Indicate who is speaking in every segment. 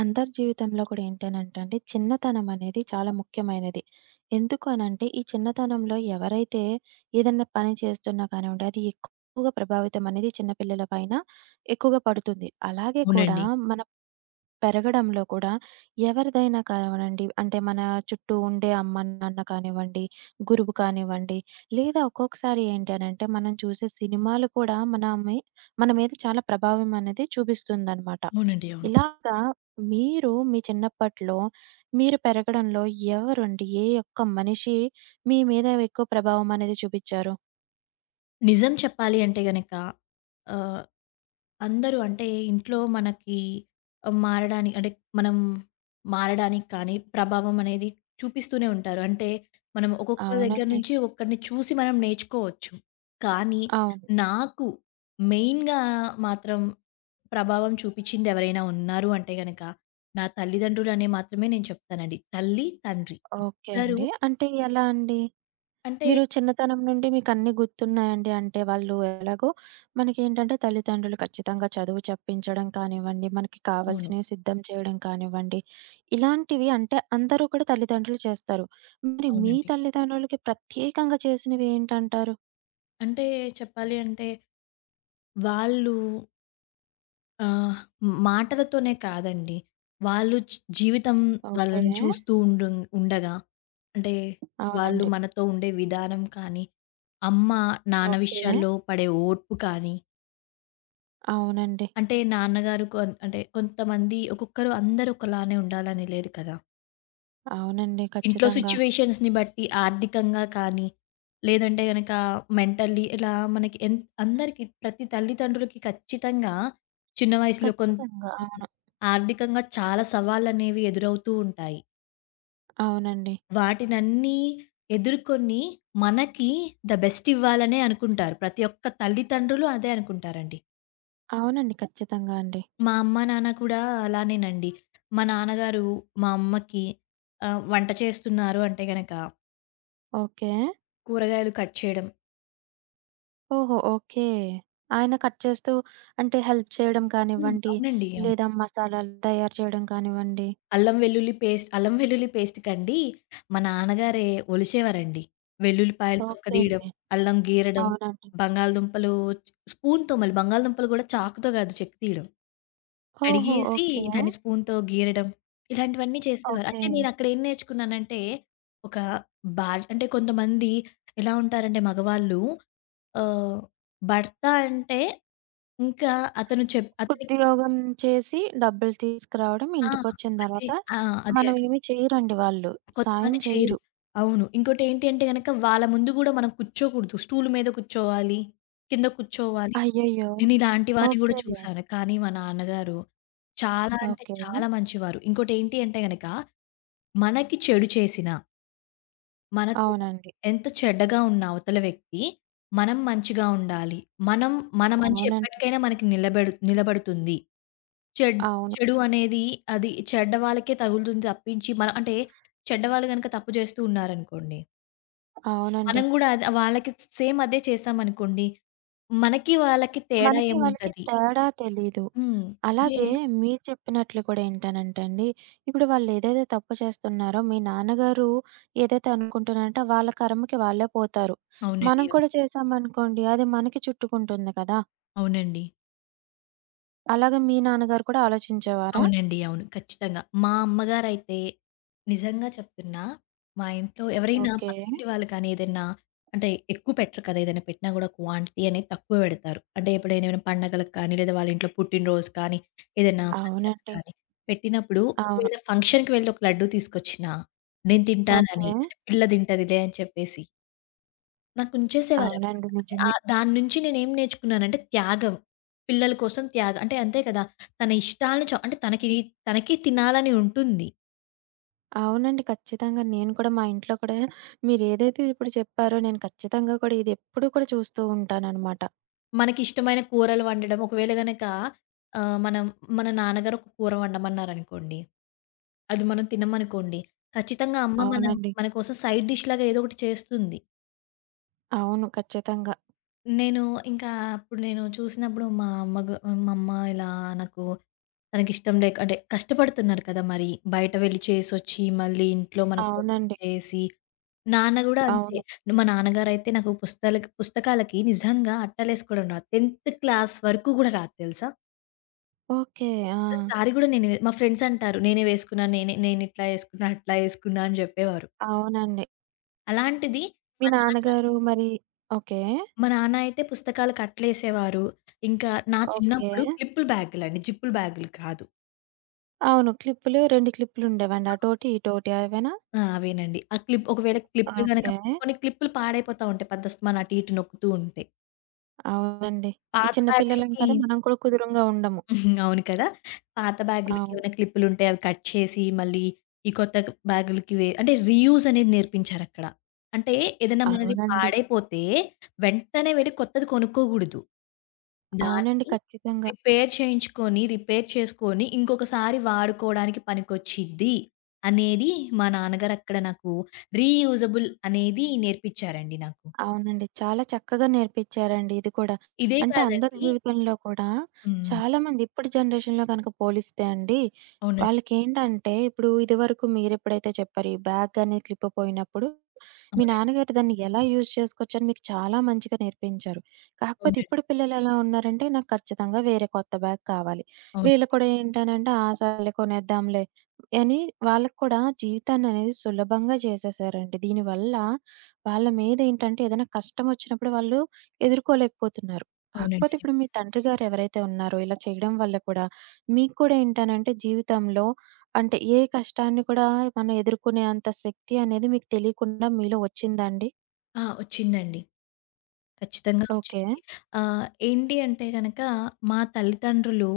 Speaker 1: అందరి జీవితంలో కూడా ఏంటనంటే అండి, చిన్నతనం అనేది చాలా ముఖ్యమైనది. ఎందుకు అనంటే, ఈ చిన్నతనంలో ఎవరైతే ఏదన్నా పని చేస్తున్నా కానివ్వండి, అది ఎక్కువగా ప్రభావితం అనేది చిన్న పిల్లల పైన ఎక్కువగా పడుతుంది. అలాగే కూడా
Speaker 2: అవునండి.
Speaker 1: మన పెరగడంలో కూడా ఎవరిదైనా కానివ్వనండి, అంటే మన చుట్టూ ఉండే అమ్మ, నాన్న కానివ్వండి, గురువు కానివ్వండి, లేదా ఒక్కొక్కసారి ఏంటి అనంటే, మనం చూసే సినిమాలు కూడా మన మీద చాలా ప్రభావం అనేది చూపిస్తుందనమాట.
Speaker 2: అవునండి. అవును.
Speaker 1: ఇలాగా మీరు మీ చిన్నప్పట్లో మీరు పెరగడంలో ఎవరండి? ఏ ఒక్క మనిషి మీ మీద ఎక్కువ ప్రభావం అనేది చూపిచ్చారు?
Speaker 2: నిజం చెప్పాలి అంటే గనక ఆహ్, అందరూ అంటే ఇంట్లో మనకి మారడానికి అంటే మనం మారడానికి కానీ, ప్రభావం అనేది చూపిస్తూనే ఉంటారు. అంటే మనం ఒక్కొక్క దగ్గర
Speaker 1: అవునండి.
Speaker 2: నుంచి ఒక్కొక్కరిని చూసి మనం నేర్చుకోవచ్చు. కానీ
Speaker 1: అవును.
Speaker 2: నాకు మెయిన్‌గా మాత్రం ప్రభావం చూపించింది ఎవరైనా ఉన్నారు అంటే గనక నా తల్లిదండ్రులనే మాత్రమే నేను చెప్తానండి. తల్లి, తండ్రి
Speaker 1: ఓకే
Speaker 2: ఇద్దరు
Speaker 1: అండి. అంటే ఎలా అండి?
Speaker 2: అంటే
Speaker 1: మీరు చిన్నతనం నుండి మీకన్నీ గుర్తున్నాయండి. అంటే వాళ్ళు ఎలాగో మనకేంటంటే తల్లిదండ్రులు ఖచ్చితంగా చదువు చెప్పించడం కానివ్వండి, మనకి
Speaker 2: అవును.
Speaker 1: కావాల్సినవి సిద్ధం చేయడం కానివ్వండి, ఇలాంటివి అంటే అందరూ కూడా తల్లిదండ్రులు చేస్తారు. మరి మీ
Speaker 2: అవునండి.
Speaker 1: తల్లిదండ్రులకి ప్రత్యేకంగా చేసినవి ఏంటంటారు?
Speaker 2: అంటే చెప్పాలి అంటే వాళ్ళు ఆహ్, మాటలతోనే కాదండి. వాళ్ళు జీవితం
Speaker 1: ఓకే.
Speaker 2: వాళ్ళని చూస్తూ ఉండగా అంటే వాళ్ళు
Speaker 1: అవునండి.
Speaker 2: మనతో ఉండే విధానం కానీ, అమ్మ, నాన్న
Speaker 1: ఓకే.
Speaker 2: విషయాల్లో పడే ఓర్పు కానీ,
Speaker 1: అవునండి.
Speaker 2: అంటే నాన్నగారు కొన్ అంటే కొంతమంది ఒక్కొక్కరు అందరూ ఒకలానే ఉండాలని లేదు కదా!
Speaker 1: అవునండి.
Speaker 2: ఇంట్లో
Speaker 1: ఖచ్చితంగా.
Speaker 2: సిట్యుయేషన్స్‌ని బట్టి ఆర్థికంగా కానీ, లేదంటే గనక మెంటల్లీ ఇలా మనకి అందరికీ ప్రతి తల్లిదండ్రులకి ఖచ్చితంగా చిన్న వయసులో
Speaker 1: ఖచ్చితంగా. అవును.
Speaker 2: ఆర్థికంగా చాలా సవాళ్ళనేవి ఎదురవుతూ ఉంటాయి.
Speaker 1: అవునండి.
Speaker 2: వాటినన్నీ ఎదుర్కొని మనకి ద బెస్ట్ ఇవ్వాలనే అనుకుంటారు. ప్రతి ఒక్క తల్లిదండ్రులు అదే అనుకుంటారండి.
Speaker 1: అవునండి. ఖచ్చితంగా అండి.
Speaker 2: మా అమ్మ, నాన్న కూడా అలానేనండి. మా నాన్నగారు మా అమ్మకి వంట చేస్తున్నారు అంటే గనక
Speaker 1: ఓకే.
Speaker 2: కూరగాయలు కట్ చేయడం.
Speaker 1: ఓహో! ఓకే. ఆయన కట్ చేస్తూ అంటే హెల్ప్ చేయడం
Speaker 2: హ్మ్.
Speaker 1: కానివ్వండి,
Speaker 2: అవునండి. అవును.
Speaker 1: లేదా మసాలాలు తయారు చేయడం కానివ్వండి.
Speaker 2: అల్లం వెల్లుల్లి పేస్ట్ కండి మా నాన్నగారే ఒలిచేవారండి. వెల్లుల్లిపాయలు తొక్క
Speaker 1: ఓకే.
Speaker 2: తీయడం, అల్లం గీరడం,
Speaker 1: అవునండి.
Speaker 2: బంగాళదుంపలు స్పూన్‌తో మళ్ళీ బంగాళదుంపలు గూడా చాకుతో గాదు చెక్కు తీయడం.
Speaker 1: ఓహో!
Speaker 2: కడిగేసి
Speaker 1: ఓకే.
Speaker 2: దాన్ని స్పూన్‌తో గీరడం, ఇలాంటివన్నీ చేసేవారు.
Speaker 1: ఓకే.
Speaker 2: అంటే నేనక్కడ ఏం నేర్చుకున్నానంటే ఒక బాడ్ అంటే కొంతమంది ఎలా ఉంటారంటే మగవాళ్ళు ఆహ్, భర్త అంటే ఇంకా అతను చెప్ అతనికి
Speaker 1: ఉద్యోగం చేసి డబ్బులు తీసుకురావడం,
Speaker 2: ఆ!
Speaker 1: ఇంటికొచ్చిన
Speaker 2: అదే.
Speaker 1: తర్వాత
Speaker 2: ఆ! అదే.
Speaker 1: మనం ఏమి చేయరండి వాళ్ళు. సాయం
Speaker 2: కొంతమంది చేయరు.
Speaker 1: చెయ్యరు.
Speaker 2: అవును. ఇంకోటేంటి అంటే గనక వాళ్ళ ముందు గూడా మనం కూర్చోకూడదు. స్టూల్ మీద కూర్చోవాలి, కింద కూర్చోవాలి.
Speaker 1: అయ్యయ్యో!
Speaker 2: నేనిలాంటి వారిని గూడా
Speaker 1: ఓకే.
Speaker 2: చూసాను. కానీ మా నాన్నగారు చాలా అంటే
Speaker 1: ఓకే.
Speaker 2: చాలా మంచివారు. ఇంకోటేంటి అంటే గనక మనకి చెడు చేసినా, మనతో
Speaker 1: అవునండి.
Speaker 2: ఎంత చెడ్డగా ఉన్న అవతల వ్యక్తి, మనం మంచిగా ఉండాలి. మనం మన మంచి
Speaker 1: అవునండి.
Speaker 2: ఎప్పటికైనా మనకి నిలబడుతుంది. చెడ్
Speaker 1: అవును.
Speaker 2: చెడు అనేది అది చెడ్డ వాళ్ళకే తగులుతుంది తప్పించి మనం అంటే చెడ్డవాళ్ళు గనక తప్పు చేస్తూ ఉన్నారనుకోండి
Speaker 1: అవునండి.
Speaker 2: మనం గూడా అది వాళ్ళకి సేమ్ అదే చేశామనుకోండి, మనకి వాళ్ళకి తేడా
Speaker 1: మనకి వాళ్ళకి
Speaker 2: ఏముంటది?
Speaker 1: తేడా తెలీదు.
Speaker 2: హ్మ్. ఇదే
Speaker 1: అలాగే మీరు చెప్పినట్లు కూడా ఏంటనంటే అండి, ఇప్పుడు వాళ్ళేదైతే తప్పు చేస్తున్నారో మీ నాన్నగారు ఏదైతే అనుకుంటున్నారంటే వాళ్ళ కర్మకి వాళ్ళే పోతారు.
Speaker 2: అవునండి.
Speaker 1: మనం
Speaker 2: అవును.
Speaker 1: కూడా చేశామనుకోండి అది మనకి చుట్టుకుంటుంది కదా!
Speaker 2: అవునండి.
Speaker 1: అలాగే మీ నాన్నగారు కూడా ఆలోచించేవారా?
Speaker 2: అవునండి. అవును. ఖచ్చితంగా. మా అమ్మగారైతే నిజంగా చెప్తున్నా, మా ఇంట్లో ఎవరైనా
Speaker 1: ఓకే.
Speaker 2: పక్కింటి వాళ్ళు కానీ ఏదైనా అంటే ఎక్కువ పెట్టరు కదా! ఏదైనా పెట్టినా గూడా క్వాంటిటీ అనేది తక్కువ పెడతారు. అంటే ఎప్పుడైనా ఏమైనా పండగలకు కానీ, లేదా వాళ్ళ ఇంట్లో పుట్టినరోజు కానీ, ఏదైనా ఫంక్షన్స్
Speaker 1: అవునండి.
Speaker 2: కానీ పెట్టినప్పుడు
Speaker 1: అవును.
Speaker 2: ఒకవేళ ఫంక్షన్‌కి వెళ్ళి ఒక లడ్డూ తీసుకొచ్చినా, నేను తింటానని,
Speaker 1: ఓకే.
Speaker 2: అంటే పిల్ల తింటదిలే అని చెప్పేసి నాకుంచేసేవారనమాట.
Speaker 1: అవునండి.
Speaker 2: అంటే
Speaker 1: నిజమే.
Speaker 2: దాని నుంచి నేనేం నేర్చుకున్నానంటే త్యాగం. పిల్లల కోసం త్యాగం. అంటే అంతే కదా! తన ఇష్టాలను చ అంటే తనకి తనకి తినాలని ఉంటుంది.
Speaker 1: అవునండి. ఖచ్చితంగా. నేను కూడా మా ఇంట్లో కూడా మీరేదైతే ఇప్పుడు చెప్పారో నేను ఖచ్చితంగా కూడా ఇది ఎప్పుడూ కూడా చూస్తూ ఉంటాననమాట.
Speaker 2: మనకిష్టమైన కూరలు వండడం ఒకవేళ గనక మనం మన నాన్నగారు ఒక కూర వండమన్నారనుకోండి. అది మనం తినమనుకోండి. ఖచ్చితంగా అమ్మ మనం
Speaker 1: అవునండి.
Speaker 2: మన కోసం సైడ్ డిష్ లాగా ఏదో ఒకటి చేస్తుంది.
Speaker 1: అవును. ఖచ్చితంగా.
Speaker 2: నేను ఇంకా అప్పుడు నేను చూసినప్పుడు మా అమ్మ ఇలా నాకు తనకిష్టం లేక అంటే కష్టపడుతున్నారు కదా! మరి. బయట వెళ్లి చేసొచ్చి, మళ్ళీ ఇంట్లో మన కోసం
Speaker 1: అవునండి.
Speaker 2: చేసి. నాన్న గూడా అంతే.
Speaker 1: అవును.
Speaker 2: మా నాన్నగారైతే నాకు పుస్తకాలకి నిజంగా అట్టలేసుకోవడం రాదు. 10th క్లాస్ వరకు గూడా రాదు తెలుసా!
Speaker 1: ఓకే. ఆ!
Speaker 2: ఒక్కసారి గూడా నేను మా ఫ్రెండ్స్ అంటారు. నేనే వేసుకున్నా, నేనిట్లా ఏసుకున్నా, అట్లా ఏసుకున్నా అని జెప్పేవారు.
Speaker 1: అవునండి.
Speaker 2: అలాంటిది
Speaker 1: మీ
Speaker 2: మా నాన్న
Speaker 1: నాన్నగారు మరి ఓకే.
Speaker 2: మా నాన్న అయితే పుస్తకాలకి అట్లేసేవారు. ఇంకా నా
Speaker 1: ఓకే.
Speaker 2: చిన్నప్పుడు క్లిప్పులు బ్యాగులండి. జిప్పులు బ్యాగులు కాదు.
Speaker 1: అవును. క్లిప్పులు 2 క్లిప్పులుండేవండి. అటోటి, ఇటోటి అవేనా?
Speaker 2: ఆ! అవేనండి. ఆ క్లిప్ ఒకవేళ క్లిప్‌లు గనక
Speaker 1: ఓకే.
Speaker 2: కొన్ని క్లిప్‌లు పాడైపోతా ఉంటాయి. పెద్ద స్త్ మనం అటు ఇటు నొక్కుతూ ఉంటే.
Speaker 1: అవునండి. ఈ
Speaker 2: పాత
Speaker 1: చిన్న పిల్లలం
Speaker 2: బ్యాగులకి
Speaker 1: కదా! మనం కూడా కుదురుంగా ఉండము.
Speaker 2: అవును కదా! పాత
Speaker 1: అవును.
Speaker 2: బ్యాగులకేమైనా క్లిప్పులుంటే అవి కట్ చేసి, మళ్ళీ ఈ కొత్త బ్యాగులకి వే అంటే రీయూజ్ అనేది నేర్పించారక్కడ. అంటే ఏదైనా మనది
Speaker 1: అవునండి.
Speaker 2: పాడైపోతే వెంటనే వెళ్లి కొత్తది కొనుక్కోగూడదు.
Speaker 1: అవునండి.
Speaker 2: దాన్ని
Speaker 1: ఖచ్చితంగా.
Speaker 2: రిపేర్ చేయించుకొని, రిపేర్ చేసుకొని ఇంకొకసారి వాడుకోవడానికి పనికొచ్చిద్ది అనేది మా నాన్నగారు అక్కడ నాకు రీయూజబుల్ అనేది నేర్పిచ్చారండి నాకు.
Speaker 1: అవునండి. చాలా చక్కగా నేర్పిచ్చారండి ఇది కూడా.
Speaker 2: ఇదే
Speaker 1: అంటే అందరి
Speaker 2: కాదండి.
Speaker 1: జీవితంలో కూడా
Speaker 2: హ్మ్.
Speaker 1: చాలామంది ఇప్పటి జనరేషన్‌లో గనక పోలిస్తే అండి,
Speaker 2: అవునండి.
Speaker 1: వాళ్ళకేంటంటే ఇప్పుడు ఇదివరకు మీరెప్పుడైతే చెప్పారో, ఈ బ్యాగ్ అనేది స్లిప్ పోయినప్పుడు మీ
Speaker 2: అవునండి.
Speaker 1: నాన్నగారు దాన్ని ఎలా యూజ్ చేసుకోవచ్చని మీకు చాలా మంచిగా నేర్పించారు. కాకపోతే
Speaker 2: అవునండి.
Speaker 1: ఇప్పుడు పిల్లలెలా ఉన్నారంటే, నాకు ఖచ్చితంగా వేరే కొత్త బ్యాగ్ కావాలి.
Speaker 2: అవును.
Speaker 1: వీళ్ళు కూడా ఏంటనంటే, ఆ! సర్లే కొనేద్దాంలే అని వాళ్ళకి కూడా జీవితాన్ననేది సులభంగా చేసేసారండి. దీనివల్ల వాళ్ళ మీదేంటంటే ఏదైనా కష్టమొచ్చినప్పుడు వాళ్ళు ఎదుర్కోలేకపోతున్నారు.
Speaker 2: అవునండి.
Speaker 1: కాకపోతే ఇప్పుడు మీ తండ్రి గారు ఎవరైతే ఉన్నారో ఇలా చేయడం వల్ల కూడా మీకు కూడా ఏంటనంటే జీవితంలో అంటే ఏ కష్టాన్ని కూడా మనం ఎదుర్కొనే అంత శక్తి అనేది మీకు తెలియకుండా మీలో వచ్చిందా అండి?
Speaker 2: ఆ! ఒచ్చిందండి. ఖచ్చితంగా ఒచ్చింది.
Speaker 1: ఓకే.
Speaker 2: ఏంటి అంటే గనక మా తల్లిదండ్రులు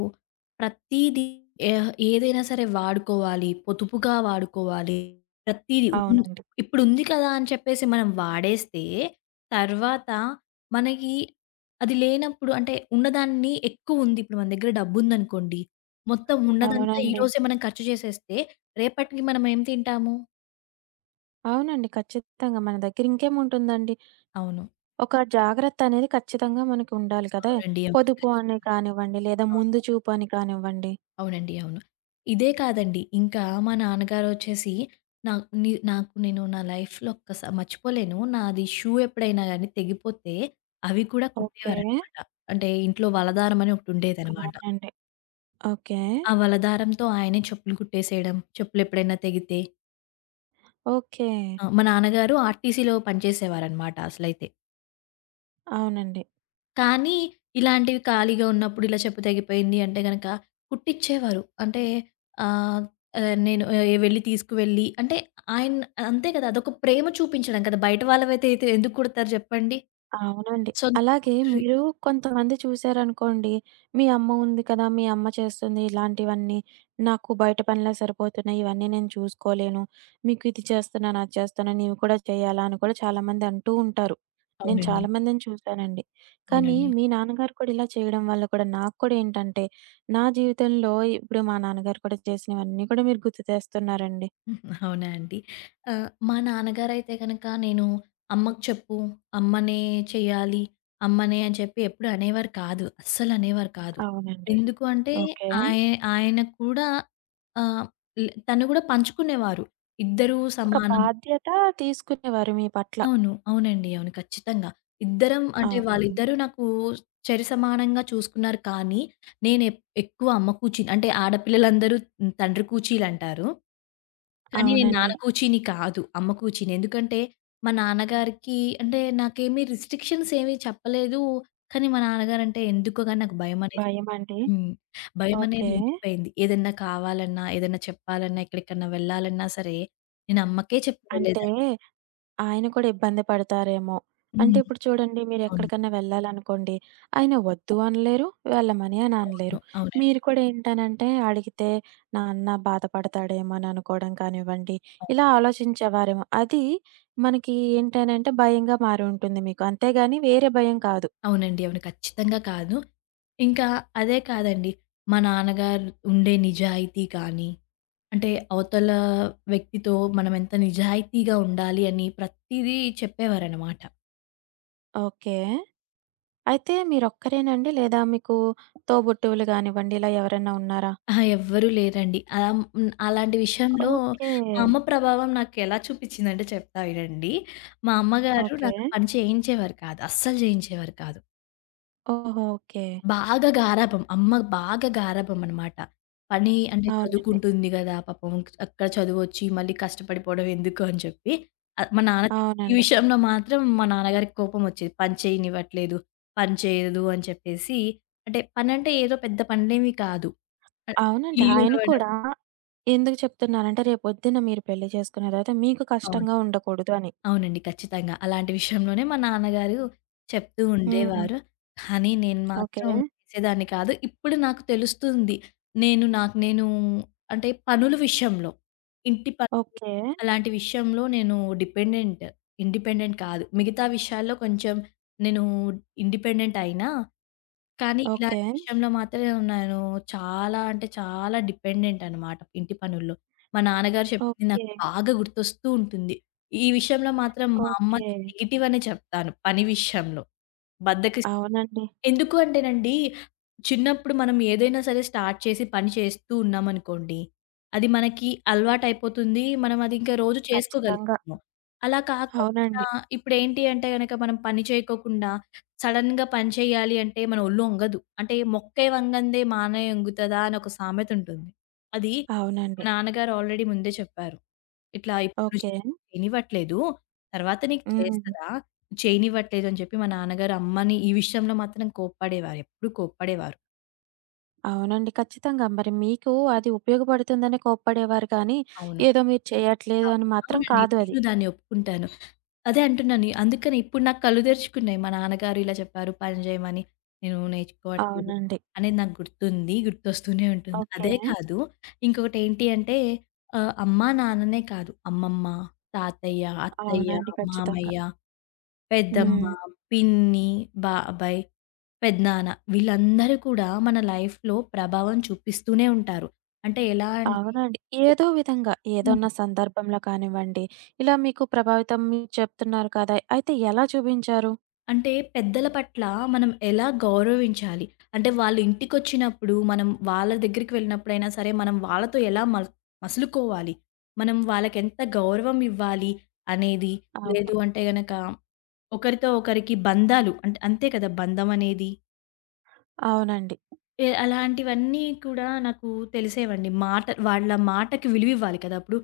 Speaker 2: ప్రతీదీ ఏదైనా సరే వాడుకోవాలి, పొదుపుగా వాడుకోవాలి. ప్రతీదీ
Speaker 1: అవునండి.
Speaker 2: ఇప్పుడుంది కదా! అని చెప్పేసి మనం వాడేస్తే, తర్వాత మనకి అది లేనప్పుడు అంటే ఉన్నదాన్ని ఎక్కువుంది. ఇప్పుడు మన దగ్గర డబ్బుందనుకోండి. మొత్తం ఉన్నదంతా
Speaker 1: అవునండి.
Speaker 2: ఈరోజే మనం ఖర్చు చేసేస్తే, రేపటికి మనం ఏం తింటాము?
Speaker 1: అవునండి. ఖచ్చితంగా మన దగ్గర ఇంకేముంటుందండి.
Speaker 2: అవును.
Speaker 1: ఒక జాగ్రత్త అనేది ఖచ్చితంగా మనకి ఉండాలి కదా!
Speaker 2: అవునండి. అవును.
Speaker 1: పొదుపు అని
Speaker 2: ఖచ్చితంగా.
Speaker 1: కానివ్వండి, లేదా
Speaker 2: అవును.
Speaker 1: ముందు చూపు అని కానివ్వండి.
Speaker 2: అవునండి. అవును. ఇదే కాదండి. ఇంకా మా నాన్నగారొచ్చేసి నాకు నాకు నేను నా లైఫ్‌లో మర్చిపోలేను. నాది షూ ఎప్పుడైనా గాని తెగిపోతే అవి కూడా
Speaker 1: ఓకే.
Speaker 2: కుట్టేవారనమాట. అంటే ఇంట్లో వలదారం అని ఒకటుండేదనమాట.
Speaker 1: అవునండి. ఓకే.
Speaker 2: ఆ వలదారంతో ఆయనే చెప్పులు కుట్టేసేయడం. చెప్పులెప్పుడైనా తెగితే
Speaker 1: ఓకే.
Speaker 2: మా నాన్నగారు ఆర్టీసీలో పనిచేసేవారనమాట అసలైతే.
Speaker 1: అవునండి.
Speaker 2: కానీ ఇలాంటివి ఖాళీగా ఉన్నప్పుడు ఇలా చెప్పు తెగిపోయింది అంటే గనక కుట్టిచ్చేవారు. అంటే ఆహ్, ఆహ్, నేను వెళ్ళి తీసుకువెళ్ళి అంటే ఆయన అంతే కదా! అదొక ప్రేమ చూపించడం కదా! బయట వాళ్ళవైతే అయితే ఎందుకు కుడతారు జెప్పండి?
Speaker 1: అవునండి.
Speaker 2: సొంత
Speaker 1: అలాగే
Speaker 2: కూతురి
Speaker 1: మీరు కొంతమంది చూసారనుకోండి, మీ అమ్మ ఉంది కదా! మీ అమ్మ చేస్తుంది ఇలాంటివన్నీ. నాకు బయట పనులే సరిపోతున్నాయి. ఇవన్నీ నేను చూసుకోలేను. మీకు ఇది చేస్తున్నాను, అది చేస్తున్నాను, నీవు కూడా చేయాలా అని కూడా చాలామంది అంటూ ఉంటారు. నేను
Speaker 2: అవునండి.
Speaker 1: చాలామందిని చూసానండి. కానీ
Speaker 2: అవునండి.
Speaker 1: మీ నాన్నగారు కూడా ఇలా చేయడం వల్ల కూడా నాకు కూడా ఏంటంటే, నా జీవితంలో ఇప్పుడు మా నాన్నగారు కూడా చేసినవన్నీ కూడా మీరు గుర్తు తెస్తున్నారండి.
Speaker 2: అవునా అండి. మా నాన్నగారైతే గనక నేను అమ్మకు చెప్పు, అమ్మనే చేయాలి, అమ్మనే అని చెప్పి ఎప్పుడు అనేవారు కాదు. అస్సలనేవారు కాదు.
Speaker 1: అవునండి.
Speaker 2: ఎందుకు అంటే
Speaker 1: ఓకే.
Speaker 2: ఆయ ఆయన కూడా ఆహ్, ల్ తను కూడా పంచుకునేవారు. ఇద్దరూ
Speaker 1: ఒక
Speaker 2: సమానం
Speaker 1: బాధ్యత తీసుకునేవారు మీ పట్ల.
Speaker 2: అవును. అవునండి. అవును. ఖచ్చితంగా. ఇద్దరం అంటే
Speaker 1: అవునండి.
Speaker 2: వాళ్ళిద్దరూ నాకు సమానంగా చూసుకున్నారు కానీ, నేను ఎక్కువ అమ్మ కూచిల్ అంటే ఆడపిల్లలందరూ తండ్రి కూచీలంటారు. కానీ నేను
Speaker 1: అవునండి.
Speaker 2: నాన్న కూచిని కాదు. అమ్మ కూచిని. ఎందుకంటే, మా నాన్నగారికి అంటే నాకేమి రిస్ట్రిక్షన్స్ ఏమి చెప్పలేదు. కానీ మా నాన్నగారంటే ఎందుకో గాని నాకు భయమనేది.
Speaker 1: భయమండి.
Speaker 2: హ్మ్. భయమనేది
Speaker 1: ఓకే.
Speaker 2: ఉండిపోయింది. ఏదన్నా కావాలన్నా, ఏదన్నా చెప్పాలన్నా, ఎక్కడికన్నా వెళ్ళాలన్నా సరే, నేను అమ్మకే చెప్పి
Speaker 1: అంటే
Speaker 2: వెళ్ళేదాన్ని.
Speaker 1: ఆయన కూడా ఇబ్బంది పడతారేమో! అంటే
Speaker 2: హ్మ్.
Speaker 1: ఇప్పుడు చూడండి
Speaker 2: అవును.
Speaker 1: మీరెక్కడికన్నా వెళ్ళాలనుకోండి, ఆయన వద్దు అనలేరు, వెళ్ళమని అని
Speaker 2: అవును.
Speaker 1: అనలేరు.
Speaker 2: అవునండి.
Speaker 1: మీరు కూడా ఏంటనంటే అడిగితే నాన్న బాధపడతాడేమో అని అనుకోవడం కానివ్వండి, ఇలా ఆలోచించేవారేమో. అది మనకి ఏంటనంటే భయంగా మారి ఉంటుంది మీకు. అంతేగాని వేరే భయం కాదు.
Speaker 2: అవునండి. అవును. ఖచ్చితంగా కాదు. ఇంకా అదే కాదండి. మా నాన్నగారు ఉండే నిజాయితీ కానీ, అంటే అవతల వ్యక్తితో మనం ఎంత నిజాయితీగా ఉండాలి అని ప్రతీదీ చెప్పేవారనమాట.
Speaker 1: ఓకే. అయితే మీరొక్కరేనండి? లేదా మీకు తోబుట్టువులు గానివ్వండి, ఇలా ఎవరైనా ఉన్నారా?
Speaker 2: అహా! ఎవ్వరూ లేరండి. అలా హ్మ్. అలాంటి విషయంలో
Speaker 1: ఓకే.
Speaker 2: మా అమ్మ ప్రభావం నాకెలా చూపిచ్చిందంటే చెప్తా వినండి. మా అమ్మగారు
Speaker 1: ఓకే.
Speaker 2: నాతో పని చేయించేవారు కాదు. అస్సలు చేయించేవారు కాదు.
Speaker 1: ఓహో! ఓకే.
Speaker 2: బాగా గారాబం. బాగా గారాబం అనమాట. పని అంటే
Speaker 1: అవునండి.
Speaker 2: చదువుకుంటుంది గదా! పాపం అక్కడ చదువొచ్చి మళ్ళీ కష్టపడిపోవడం ఎందుకు అని చెప్పి ఆహ్, మా నాన్న తి- ఈ
Speaker 1: అవునండి.
Speaker 2: విషయంలో మాత్రం మా నాన్నగారికి కోపమొచ్చేది. పని చేయనివ్వట్లేదు. పని చేయదు అని చెప్పేసి అంటే పనంటే ఏదో పెద్ద పనేమి కాదు. ఆహ్,
Speaker 1: అవునండి.
Speaker 2: ఇల్లు
Speaker 1: ఆయన
Speaker 2: ఊడవడం.
Speaker 1: కూడా ఎందుకు చెప్తున్నానంటే, రేపొద్దున మీరు పెళ్లి చేసుకున్న తర్వాత మీకు
Speaker 2: అవును.
Speaker 1: కష్టంగా ఉండకూడదు అని.
Speaker 2: అవునండి. ఖచ్చితంగా. అలాంటి విషయంలోనే మా నాన్నగారు చెప్తూ
Speaker 1: హ్మ్.
Speaker 2: ఉండేవారు. కానీ నేను
Speaker 1: ఓకే.
Speaker 2: మాత్రం చేసేదాన్ని కాదు. ఇప్పుడు నాకు తెలుస్తుంది. నేను అంటే పనుల విషయంలో, ఇంటి పనులు
Speaker 1: ఓకే.
Speaker 2: అలాంటి విషయంలో నేను డిపెండెంట్. ఇండిపెండెంట్ కాదు. మిగతా విషయాల్లో కొంచెం నేను ఇండిపెండెంట్ అయినా కానీ
Speaker 1: ఓకే.
Speaker 2: ఇలాంటి విషయంలో మాత్రం నేను చాలా అంటే చాలా డిపెండెంట్ అనమాట ఇంటి పనుల్లో. మా నాన్నగారు చెప్పింది
Speaker 1: ఓకే.
Speaker 2: నాకు బాగా గుర్తొస్తూ ఉంటుంది. ఈ విషయంలో మాత్రం మా
Speaker 1: ఓకే.
Speaker 2: అమ్మది నెగెటివ్ అనే చెప్తాను పని విషయంలో. బద్ధకిస్
Speaker 1: అవునండి.
Speaker 2: ఎందుకు అంటేనండి, చిన్నప్పుడు మనం ఏదైనా సరే స్టార్ట్ చేసి పని చేస్తూ ఉన్నామనుకోండి, అది మనకి అలవాటయిపోతుంది. మనం అది ఇంకా రోజు
Speaker 1: ఖచ్చితంగా.
Speaker 2: చేసుకోగలుగుతున్నాం. అలా కాకుండా
Speaker 1: అవునండి.
Speaker 2: ఇప్పుడేంటి అంటే గనక మనం పని చేయకోకుండా సడెన్‌గా పని చేయాలి అంటే మన ఒళ్ళు ఒంగదు. అంటే "మొక్కే వంగందే మానై ఒంగుతదా" అని ఒక సామెతుంటుంది. అది మా
Speaker 1: అవునండి.
Speaker 2: నాన్నగారు ఆల్రెడీ ముందే చెప్పారు. ఇట్లా ఇప్పుడు నువ్వు
Speaker 1: ఓకే.
Speaker 2: చెయ్ చేయనివ్వట్లేదు. తర్వాత నీకు
Speaker 1: హ్మ్.
Speaker 2: చేస్తదా? చేయనివ్వట్లేదు అని చెప్పి మా నాన్నగారు అమ్మని ఈ విషయంలో మాత్రం కోప్పడేవారు. ఎప్పుడు కోప్పడేవారు.
Speaker 1: అవునండి. ఖచ్చితంగా. మరి మీకు అది ఉపయోగపడుతుందనే కోప్పడేవారు కానీ,
Speaker 2: అవును.
Speaker 1: ఏదో మీరు చేయట్లేదు అని
Speaker 2: అవును.
Speaker 1: మాత్రం
Speaker 2: అవునండి.
Speaker 1: కాదు అది.
Speaker 2: నేను దాన్ని ఒప్పుకుంటాను. అదే అంటున్నాను. అందుకని ఇప్పుడు నాకు కళ్ళు తెరుచుకున్నాయి. మా నాన్నగారు ఇలా చెప్పారు పని చేయమని. నేను నేర్చుకోవట్లేదు
Speaker 1: అవునండి.
Speaker 2: అనేది నాకు గుర్తుంది. గుర్తొస్తూనే ఉంటుంది.
Speaker 1: ఓకే.
Speaker 2: అదే కాదు, ఇంకొకటి ఏంటి అంటే అమ్మ, నాన్ననే కాదు అమ్మమ్మ, తాతయ్య, అత్తయ్య,
Speaker 1: అవునండి. ఖచ్చితంగా.
Speaker 2: మామయ్య, హ్మ్, పెద్దమ్మ,
Speaker 1: హ్మ్.
Speaker 2: పిన్ని, బాబాయ్, పెదనాన్న వీళ్ళందరూ కూడా మన లైఫ్‌లో ప్రభావం చూపిస్తూనే ఉంటారు. అంటే ఎలా అంటే
Speaker 1: అవునండి. ఏదో విధంగా
Speaker 2: హ్మ్.
Speaker 1: ఏదన్నా సందర్భంలో కానివ్వండి, ఇలా మీకు ప్రభావితం మీరు చెప్తున్నారు కదా! అయితే ఎలా చూపించారు?
Speaker 2: అంటే పెద్దల పట్ల మనం ఎలా గౌరవించాలి? అంటే వాళ్ళ ఇంటికొచ్చినప్పుడు మనం వాళ్ళ దగ్గరికి వెళ్ళినప్పుడైనా సరే మనం వాళ్ళతో ఎలా మసులుకోవాలి? మనం వాళ్ళకెంత గౌరవం ఇవ్వాలి అనేది లేదు
Speaker 1: అవును.
Speaker 2: అంటే గనక ఒకరితో ఒకరికి బంధాలు అంటే అంతే కదా! బంధం అనేది.
Speaker 1: అవునండి.
Speaker 2: అలాంటివన్నీ కూడా నాకు తెలిసేవండి. వాళ్ళ మాటకి విలువివ్వాలి కదా! అప్పుడు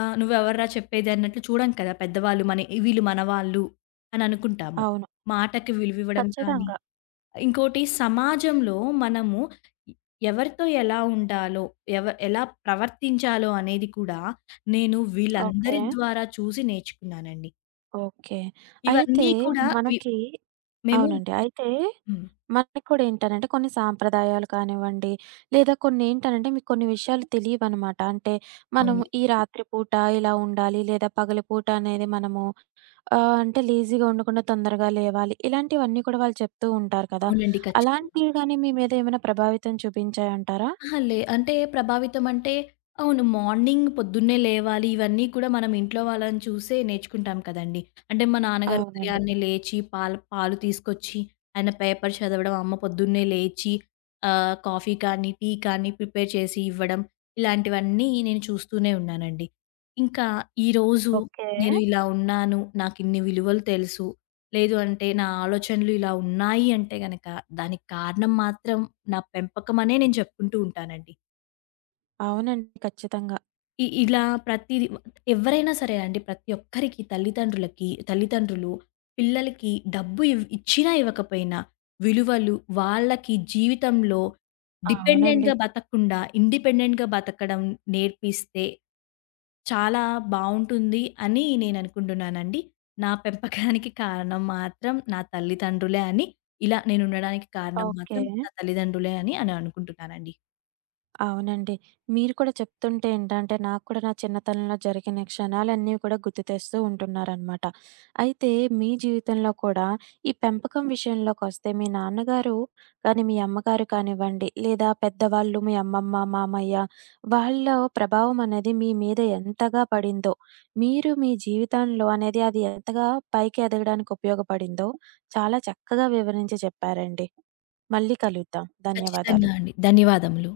Speaker 2: "నువ్వెవర్రా చెప్పేది" అన్నట్లు చూడం కదా! పెద్దవాళ్ళు మన వీళ్ళు మనవాళ్ళు అని అనుకుంటాము.
Speaker 1: అవును.
Speaker 2: మాటకి విలువివ్వడం కానీ,
Speaker 1: ఖచ్చితంగా.
Speaker 2: ఇంకోటి సమాజంలో మనము ఎవరితో ఎలా ఉండాలో, ఎలా ప్రవర్తించాలో అనేది కూడా నేను
Speaker 1: ఓకే.
Speaker 2: వీళ్ళందరి ద్వారా చూసి నేర్చుకున్నానండి.
Speaker 1: ఓకే. అయితే
Speaker 2: ఇవన్నీ కూడా వి
Speaker 1: మనకి
Speaker 2: మేము
Speaker 1: అవునండి. అయితే
Speaker 2: హ్మ్.
Speaker 1: మనకి కూడా ఏంటనంటే కొన్ని సాంప్రదాయాలు కానివ్వండి, లేదా కొన్నేంటనంటే మీకు కొన్ని విషయాలు తెలీవనమాట. అంటే మనం
Speaker 2: అవును.
Speaker 1: ఈ రాత్రి పూట ఇలా ఉండాలి, లేదా పగలు పూట అనేది మనము అంటే లేజీగా ఉండకుండా తొందరగా లేవాలి. ఇలాంటివన్నీ కూడా వాళ్ళు చెప్తూ ఉంటారు కదా!
Speaker 2: అవునండి. ఖచ్చితంగా.
Speaker 1: అలాంటివి గాని మీ మీద ఏమైనా ప్రభావితం చూపించాయంటారా?
Speaker 2: అహా! లే అంటే ప్రభావితం అంటే అవును. మార్నింగ్ పొద్దున్నే లేవాలి. ఇవన్నీ కూడా మనం ఇంట్లో వాళ్ళని చూసే నేర్చుకుంటాం కదండీ. అంటే మా నాన్నగారు
Speaker 1: అవునండి.
Speaker 2: ఉదయాన్నే లేచి పాలు పాలు తీసుకొచ్చి, ఆయన పేపర్ చదవడం, అమ్మ పొద్దున్నే లేచి కాఫీ కానీ, టీ కానీ ప్రిపేర్ చేసి ఇవ్వడం. ఇలాంటివన్నీ నేను చూస్తూనే ఉన్నానండి. ఇంకా ఈరోజు
Speaker 1: ఓకే.
Speaker 2: నేను ఇలా ఉన్నాను. నాకిన్ని విలువలు తెలుసు. లేదు అంటే నా ఆలోచనలు ఇలా ఉన్నాయి అంటే గనక, దానికి కారణం మాత్రం నా పెంపకం అనే నేను చెప్పుకుంటూ ఉంటానండి.
Speaker 1: అవునండి. ఖచ్చితంగా.
Speaker 2: ఇలా ప్రతిది ఎవరైనా సరే అండి ప్రతి ఒక్కరికి తల్లిదండ్రులు పిల్లలకి డబ్బు ఇచ్చినా ఇవ్వకపోయినా విలువలు వాళ్ళకి జీవితంలో
Speaker 1: అవునండి.
Speaker 2: డిపెండెంట్‌గా బతకకుండా ఇండిపెండెంట్‌గా బతకడం నేర్పిస్తే చాలా బావుంటుంది అని నేననుకుంటున్నానండి. నా పెంపకానికి కారణం మాత్రం నా తల్లిదండ్రులే అని, ఇలా నేనుండడానికి కారణం
Speaker 1: ఓకే.
Speaker 2: మాత్రం నా తల్లిదండ్రులే అని, అని అనుకుంటున్నానండి.
Speaker 1: అవునండి. మీరు కూడా చెప్తుంటే ఏంటంటే, నాకు కూడా నా చిన్నతనంలో జరిగిన క్షణాలన్నీ కూడా గుర్తు తెస్తూ ఉంటున్నారనమాట. అయితే మీ జీవితంలో కూడా ఈ పెంపకం విషయంలోకొస్తే మీ నాన్నగారు కానీ, మీ అమ్మగారు కానివ్వండి, లేదా పెద్దవాళ్ళు మీ అమ్మమ్మ, మామయ్య వాళ్ళ ప్రభావం అనేది మీ మీద ఎంతగా పడిందో, మీరు మీ జీవితంలో అనేది అది ఎంతగా పైకి ఎదగడానికి ఉపయోగపడిందో చాలా చక్కగా వివరించి చెప్పారండి. మళ్ళీ కలుద్దాం.
Speaker 2: ఖచ్చితంగా
Speaker 1: ధన్యవాదాలు.
Speaker 2: అండి. ధన్యవాదములు.